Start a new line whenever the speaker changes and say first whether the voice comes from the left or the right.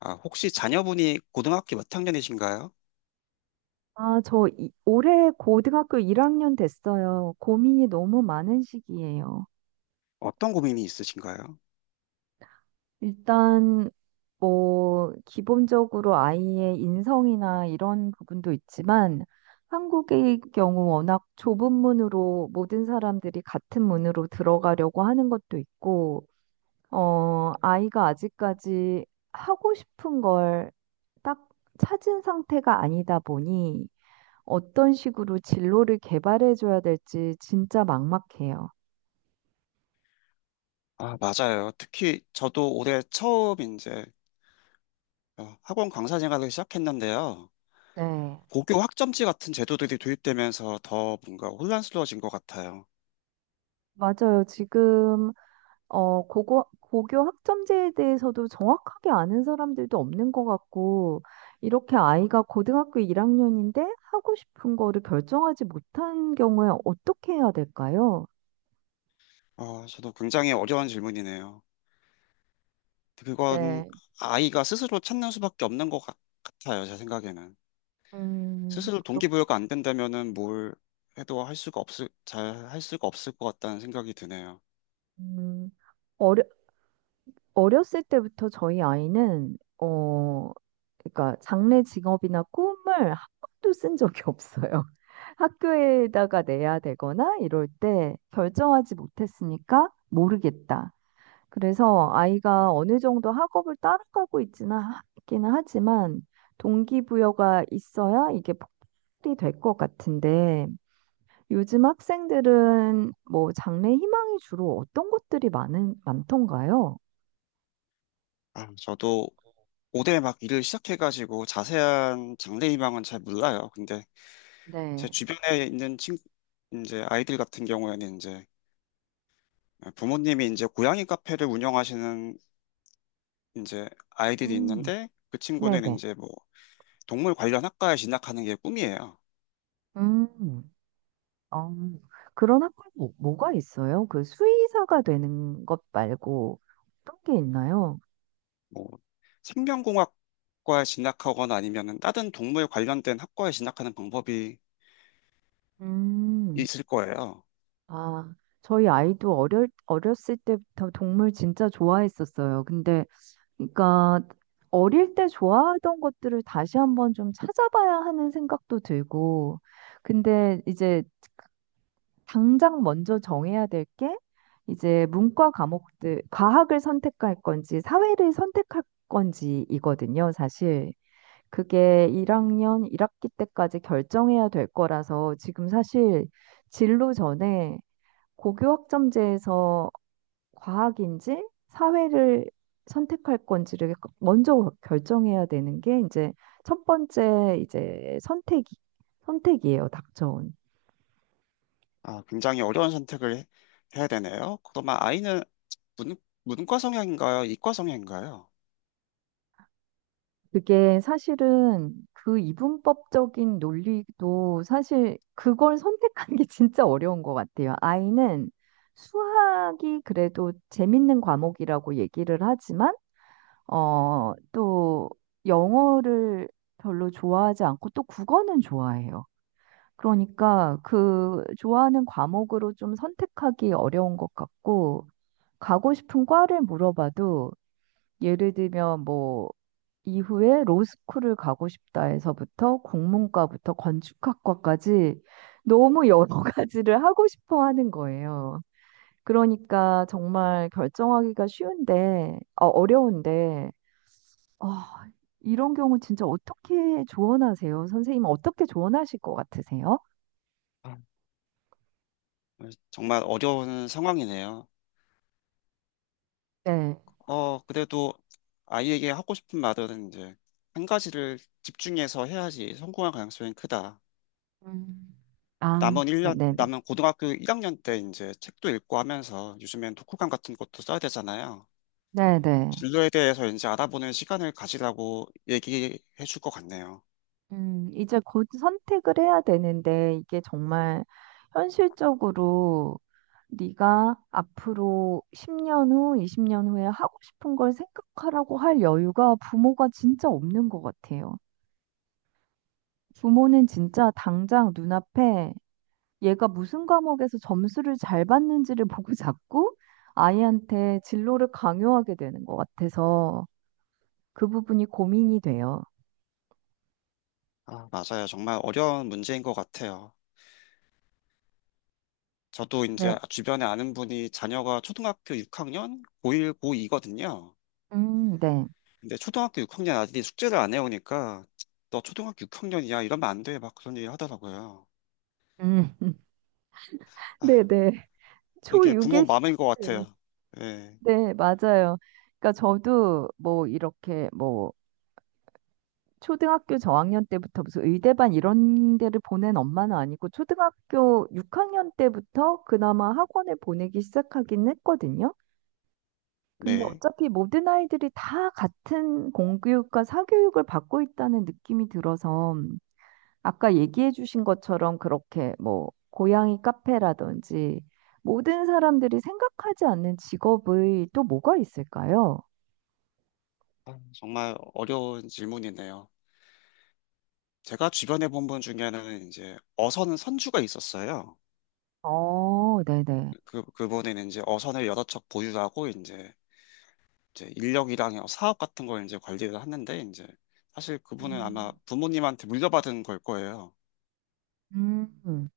left: 아, 혹시 자녀분이 고등학교 몇 학년이신가요?
right: 아, 올해 고등학교 1학년 됐어요. 고민이 너무 많은 시기예요.
left: 어떤 고민이 있으신가요?
right: 일단 뭐 기본적으로 아이의 인성이나 이런 부분도 있지만 한국의 경우 워낙 좁은 문으로 모든 사람들이 같은 문으로 들어가려고 하는 것도 있고, 아이가 아직까지 하고 싶은 걸 딱 찾은 상태가 아니다 보니 어떤 식으로 진로를 개발해 줘야 될지 진짜 막막해요.
left: 아, 맞아요. 특히 저도 올해 처음 이제 학원 강사 생활을 시작했는데요.
right: 네.
left: 고교 학점제 같은 제도들이 도입되면서 더 뭔가 혼란스러워진 것 같아요.
right: 맞아요. 지금 어 고고 고교 학점제에 대해서도 정확하게 아는 사람들도 없는 것 같고 이렇게 아이가 고등학교 1학년인데 하고 싶은 거를 결정하지 못한 경우에 어떻게 해야 될까요?
left: 아, 저도 굉장히 어려운 질문이네요. 그건
right: 네.
left: 아이가 스스로 찾는 수밖에 없는 것 같아요. 제 생각에는. 스스로
right: 그렇,
left: 동기부여가 안 된다면은 뭘 해도 할 수가 없을, 잘 할 수가 없을 것 같다는 생각이 드네요.
right: 음, 어 어렸을 때부터 저희 아이는 그러니까 장래 직업이나 꿈을 한 번도 쓴 적이 없어요. 학교에다가 내야 되거나 이럴 때 결정하지 못했으니까 모르겠다. 그래서 아이가 어느 정도 학업을 따라가고 있기는 하지만 동기부여가 있어야 이게 폭발이 될 것 같은데 요즘 학생들은 뭐 장래 희망이 주로 어떤 것들이 많은 많던가요?
left: 아, 저도 올대막 일을 시작해가지고 자세한 장래 희망은 잘 몰라요. 근데 제
right: 네.
left: 주변에 있는 이제 아이들 같은 경우에는 이제 부모님이 이제 고양이 카페를 운영하시는 이제 아이들이
right: 음,
left: 있는데 그 친구는
right: 네네.
left: 이제 뭐 동물 관련 학과에 진학하는 게 꿈이에요.
right: 음, 어, 그런 학교는 뭐가 있어요? 그 수의사가 되는 것 말고 어떤 게 있나요?
left: 뭐 생명공학과에 진학하거나 아니면은 다른 동물 관련된 학과에 진학하는 방법이
right: 음,
left: 있을 거예요.
right: 아, 저희 아이도 어렸을 때부터 동물 진짜 좋아했었어요. 근데, 그러니까, 어릴 때 좋아하던 것들을 다시 한번 좀 찾아봐야 하는 생각도 들고, 근데 이제 당장 먼저 정해야 될 게 이제 문과 과목들, 과학을 선택할 건지 사회를 선택할 건지이거든요, 사실. 그게 1학년 1학기 때까지 결정해야 될 거라서 지금 사실 진로 전에 고교 학점제에서 과학인지 사회를 선택할 건지를 먼저 결정해야 되는 게 이제 첫 번째 이제 선택이에요, 닥쳐온.
left: 아, 굉장히 어려운 선택을 해야 되네요. 그러면 아이는 문, 문과 성향인가요? 이과 성향인가요?
right: 그게 사실은 그 이분법적인 논리도 사실 그걸 선택하는 게 진짜 어려운 것 같아요. 아이는 수학이 그래도 재밌는 과목이라고 얘기를 하지만, 어, 또 영어를 별로 좋아하지 않고 또 국어는 좋아해요. 그러니까 그 좋아하는 과목으로 좀 선택하기 어려운 것 같고, 가고 싶은 과를 물어봐도 예를 들면 뭐 이후에 로스쿨을 가고 싶다 해서부터 국문과부터 건축학과까지 너무 여러 가지를 하고 싶어 하는 거예요. 그러니까 정말 어려운데, 어, 이런 경우 진짜 어떻게 조언하세요? 선생님은 어떻게 조언하실 것 같으세요?
left: 아, 정말 어려운 상황이네요.
right: 네.
left: 그래도 아이에게 하고 싶은 말은 이제 한 가지를 집중해서 해야지 성공할 가능성이 크다.
right: 음. 아,
left: 남은 일
right: 아,
left: 년
right: 네네.
left: 남은 고등학교 1학년 때 이제 책도 읽고 하면서 요즘엔 독후감 같은 것도 써야 되잖아요.
right: 네네.
left: 진로에 대해서 이제 알아보는 시간을 가지라고 얘기해 줄 것 같네요.
right: 이제 곧 선택을 해야 되는데 이게 정말 현실적으로 네가 앞으로 10년 후, 20년 후에 하고 싶은 걸 생각하라고 할 여유가 부모가 진짜 없는 것 같아요. 부모는 진짜 당장 눈앞에 얘가 무슨 과목에서 점수를 잘 받는지를 보고 자꾸 아이한테 진로를 강요하게 되는 것 같아서 그 부분이 고민이 돼요.
left: 아, 맞아요. 정말 어려운 문제인 것 같아요. 저도
right: 네.
left: 이제 주변에 아는 분이 자녀가 초등학교 6학년, 고1, 고2거든요.
right: 네.
left: 근데 초등학교 6학년 아들이 숙제를 안 해오니까 너 초등학교 6학년이야 이러면 안 돼 막 그런 얘기 하더라고요.
right: 음,
left: 아,
right: 네, 네.
left: 이게 부모
right: 초6에
left: 마음인 것
right: 시작돼요.
left: 같아요. 네,
right: 네, 맞아요. 그러니까 저도 뭐 이렇게 뭐 초등학교 저학년 때부터 무슨 의대반 이런 데를 보낸 엄마는 아니고 초등학교 6학년 때부터 그나마 학원을 보내기 시작하긴 했거든요. 근데
left: 네.
right: 어차피 모든 아이들이 다 같은 공교육과 사교육을 받고 있다는 느낌이 들어서 아까 얘기해 주신 것처럼 그렇게 뭐 고양이 카페라든지 모든 사람들이 생각하지 않는 직업의 또 뭐가 있을까요?
left: 아, 정말 어려운 질문이네요. 제가 주변에 본 분 중에는 이제 어선 선주가 있었어요.
right: 어, 네네.
left: 그분은 이제 어선을 여러 척 보유하고 이제 인력이랑 사업 같은 걸 이제 관리를 하는데 이제 사실 그분은 아마
right: 음,
left: 부모님한테 물려받은 걸 거예요.
right: 음,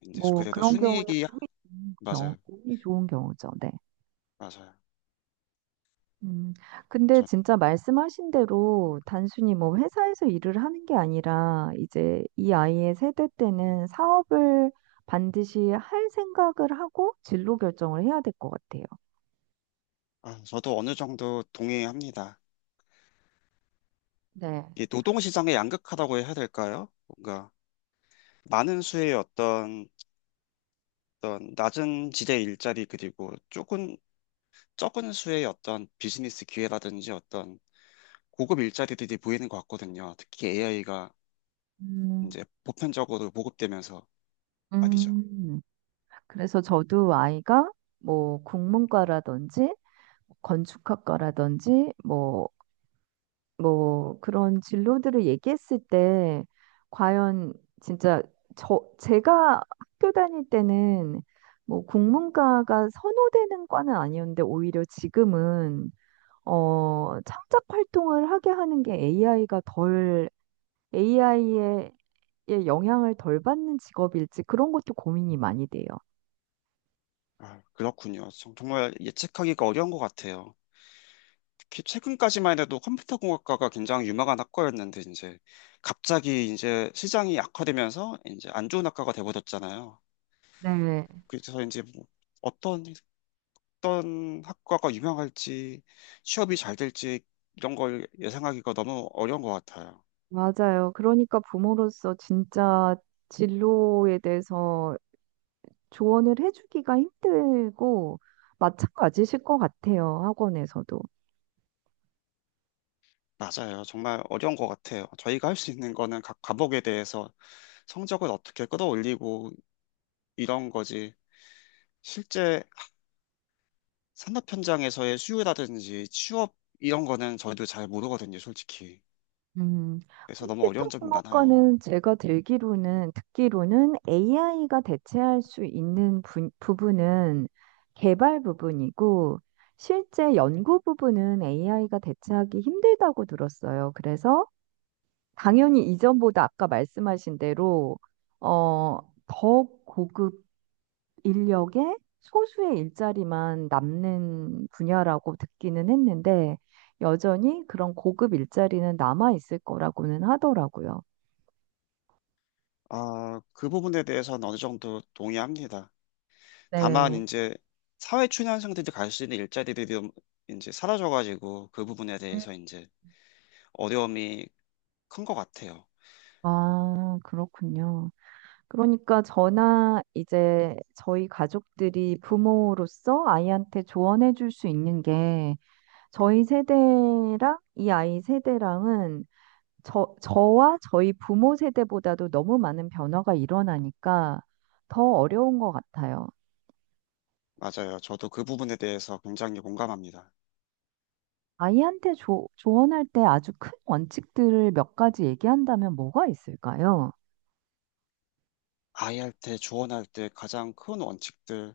left: 이제
right: 뭐
left: 그래도
right: 그런 경우는
left: 순이익이 맞아요,
right: 운이 좋은 경우죠. 네.
left: 맞아요.
right: 음, 근데 진짜 말씀하신 대로 단순히 뭐 회사에서 일을 하는 게 아니라 이제 이 아이의 세대 때는 사업을 반드시 할 생각을 하고 진로 결정을 해야 될 것 같아요.
left: 아, 저도 어느 정도 동의합니다.
right: 네.
left: 이 노동시장의 양극화라고 해야 될까요? 뭔가 많은 수의 어떤 낮은 지대 일자리 그리고 조금 적은 수의 어떤 비즈니스 기회라든지 어떤 고급 일자리들이 보이는 것 같거든요. 특히 AI가
right: 음,
left: 이제 보편적으로 보급되면서 말이죠.
right: 음. 그래서 저도 아이가 뭐 국문과라든지 뭐 뭐 그런 진로들을 얘기했을 때 과연 진짜 제가 학교 다닐 때는 뭐 국문과가 선호되는 과는 아니었는데 오히려 지금은 어, 창작 활동을 하게 하는 게 AI가 덜 AI의 영향을 덜 받는 직업일지 그런 것도 고민이 많이 돼요.
left: 아, 그렇군요. 정말 예측하기가 어려운 것 같아요. 최근까지만 해도 컴퓨터 공학과가 굉장히 유망한 학과였는데 이제 갑자기 이제 시장이 악화되면서 이제 안 좋은 학과가 돼버렸잖아요.
right: 네,
left: 그래서 이제 뭐 어떤 어떤 학과가 유명할지 취업이 잘 될지 이런 걸 예상하기가 너무 어려운 것 같아요.
right: 맞아요. 그러니까 부모로서 진짜 진로에 대해서 조언을 해주기가 힘들고, 마찬가지실 것 같아요. 학원에서도.
left: 맞아요. 정말 어려운 것 같아요. 저희가 할 수 있는 거는 각 과목에 대해서 성적을 어떻게 끌어올리고 이런 거지. 실제 산업 현장에서의 수요라든지 취업 이런 거는 저희도 잘 모르거든요, 솔직히.
right: 음,
left: 그래서 너무 어려운 점이 많아요.
right: 컴퓨터공학과는 듣기로는 AI가 대체할 수 있는 부분은 개발 부분이고, 실제 연구 부분은 AI가 대체하기 힘들다고 들었어요. 그래서 당연히 이전보다 아까 말씀하신 대로 어, 더 고급 인력의 소수의 일자리만 남는 분야라고 듣기는 했는데 여전히 그런 고급 일자리는 남아 있을 거라고는 하더라고요.
left: 아, 그 부분에 대해서는 어느 정도 동의합니다. 다만
right: 네.
left: 이제 사회 초년생들이 갈 수 있는 일자리들이 좀 이제 사라져가지고 그 부분에
right: 음.
left: 대해서 이제 어려움이 큰 것 같아요.
right: 아, 그렇군요. 그러니까 저나 이제 저희 가족들이 부모로서 아이한테 조언해 줄 수 있는 게 저희 세대랑 이 아이 세대랑은 저와 저희 부모 세대보다도 너무 많은 변화가 일어나니까 더 어려운 것 같아요.
left: 맞아요. 저도 그 부분에 대해서 굉장히 공감합니다.
right: 아이한테 조언할 때 아주 큰 원칙들을 몇 가지 얘기한다면 뭐가 있을까요?
left: 아이할 때, 조언할 때 가장 큰 원칙들.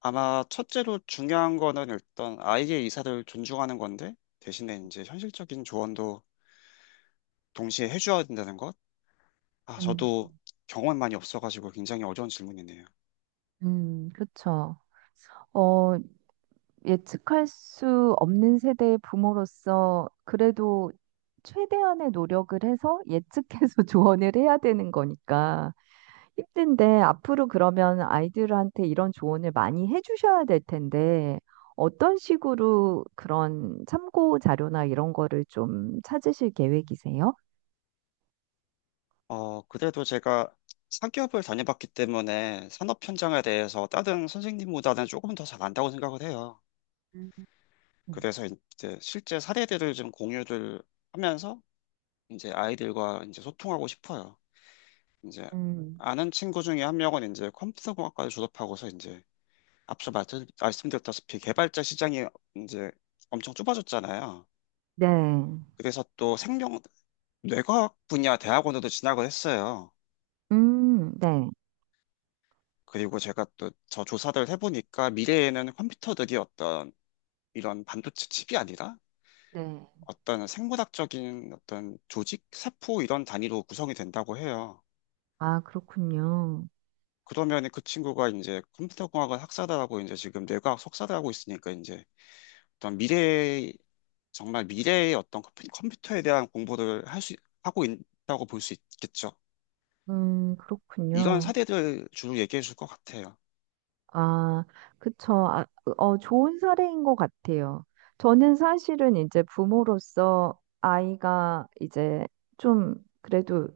left: 아마 첫째로 중요한 거는 일단 아이의 의사를 존중하는 건데 대신에 이제 현실적인 조언도 동시에 해줘야 된다는 것. 아,
right: 음,
left: 저도 경험이 많이 없어가지고 굉장히 어려운 질문이네요.
right: 그쵸. 어, 예측할 수 없는 세대의 부모로서 그래도 최대한의 노력을 해서 예측해서 조언을 해야 되는 거니까. 힘든데 앞으로 그러면 아이들한테 이런 조언을 많이 해주셔야 될 텐데 어떤 식으로 그런 참고 자료나 이런 거를 좀 찾으실 계획이세요?
left: 그래도 제가 상기업을 다녀봤기 때문에 산업 현장에 대해서 다른 선생님보다는 조금 더 잘 안다고 생각을 해요.
right: 음.
left: 그래서 이제 실제 사례들을 좀 공유를 하면서 이제 아이들과 이제 소통하고 싶어요. 이제
right: 음,
left: 아는 친구 중에 한 명은 이제 컴퓨터공학과를 졸업하고서 이제 앞서 말씀드렸다시피 개발자 시장이 이제 엄청 좁아졌잖아요.
right: 네.
left: 그래서 또 생명, 뇌과학 분야 대학원에도 진학을 했어요.
right: 네.
left: 그리고 제가 또 저 조사를 해보니까 미래에는 컴퓨터들이 어떤 이런 반도체 칩이 아니라
right: 네.
left: 어떤 생물학적인 어떤 조직, 세포 이런 단위로 구성이 된다고 해요.
right: 아, 그렇군요.
left: 그러면 그 친구가 이제 컴퓨터공학을 학사를 하고 이제 지금 뇌과학 석사를 하고 있으니까 이제 어떤 미래, 정말 미래의 어떤 컴퓨터에 대한 공부를 할 수, 하고 있다고 볼 수 있겠죠. 이런
right: 그렇군요.
left: 사례들 주로 얘기해 줄 것 같아요.
right: 아, 그쵸. 아, 그, 어, 좋은 사례인 것 같아요. 저는 사실은 이제 부모로서 아이가 이제 좀 그래도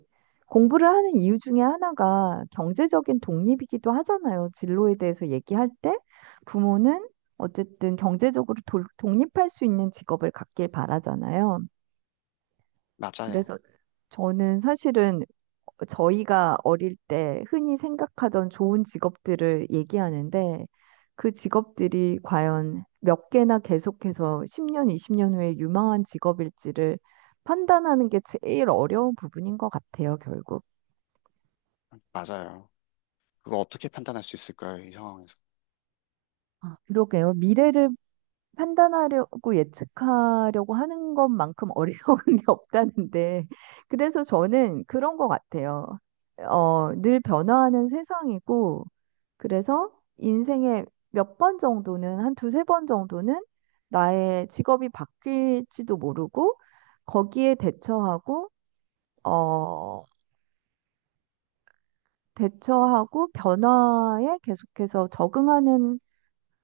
right: 공부를 하는 이유 중에 하나가 경제적인 독립이기도 하잖아요. 진로에 대해서 얘기할 때 부모는 어쨌든 경제적으로 독립할 수 있는 직업을 갖길 바라잖아요.
left: 맞아요.
right: 그래서 저는 사실은 저희가 어릴 때 흔히 생각하던 좋은 직업들을 얘기하는데 그 직업들이 과연 몇 개나 계속해서 10년, 20년 후에 유망한 직업일지를 판단하는 게 제일 어려운 부분인 것 같아요, 결국.
left: 맞아요. 그거 어떻게 판단할 수 있을까요? 이 상황에서.
right: 아, 그러게요. 미래를 판단하려고 예측하려고 하는 것만큼 어리석은 게 없다는데, 그래서 저는 그런 것 같아요. 어, 늘 변화하는 세상이고, 그래서 인생의 한 두세 번 정도는 나의 직업이 바뀔지도 모르고, 거기에 대처하고, 어, 대처하고 변화에 계속해서 적응하는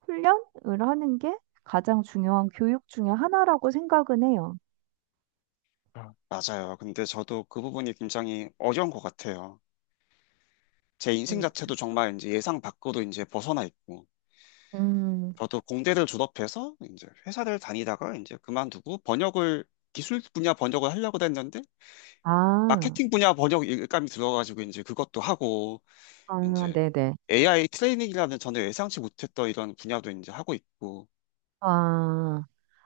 right: 훈련을 하는 게 가장 중요한 교육 중에 하나라고 생각은 해요.
left: 아, 맞아요. 근데 저도 그 부분이 굉장히 어려운 것 같아요. 제 인생 자체도
right: 그쵸.
left: 정말 이제 예상 밖으로 이제 벗어나 있고,
right: 음,
left: 저도 공대를 졸업해서 이제 회사를 다니다가 이제 그만두고 번역을, 기술 분야 번역을 하려고 했는데,
right: 아,
left: 마케팅 분야 번역 일감이 들어가지고 이제 그것도 하고,
right: 아,
left: 이제
right: 네네.
left: AI 트레이닝이라는 저는 예상치 못했던 이런 분야도 이제 하고 있고,
right: 아,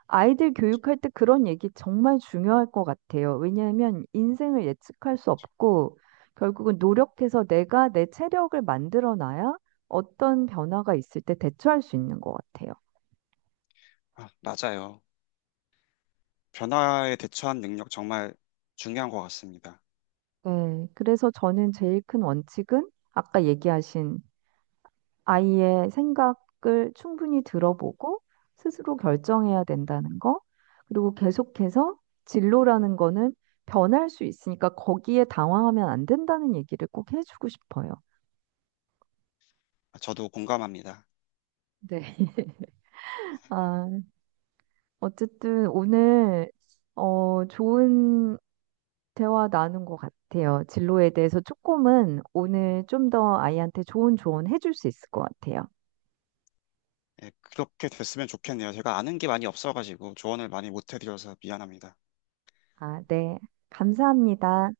right: 아이들 교육할 때 그런 얘기 정말 중요할 것 같아요. 왜냐하면 인생을 예측할 수 없고, 결국은 노력해서 내가 내 체력을 만들어 놔야 어떤 변화가 있을 때 대처할 수 있는 것 같아요.
left: 아, 맞아요. 변화에 대처한 능력 정말 중요한 것 같습니다.
right: 네. 그래서 저는 제일 큰 원칙은 아까 얘기하신 아이의 생각을 충분히 들어보고 스스로 결정해야 된다는 거. 그리고 계속해서 진로라는 거는 변할 수 있으니까 거기에 당황하면 안 된다는 얘기를 꼭 해주고 싶어요.
left: 아, 저도 공감합니다.
right: 네. 아, 어쨌든 오늘 어, 좋은 대화 나눈 것 같아요. 진로에 대해서 조금은 오늘 좀 더 아이한테 좋은 조언 해줄 수 있을 것 같아요.
left: 예, 그렇게 됐으면 좋겠네요. 제가 아는 게 많이 없어가지고 조언을 많이 못 해드려서 미안합니다.
right: 아, 네. 감사합니다.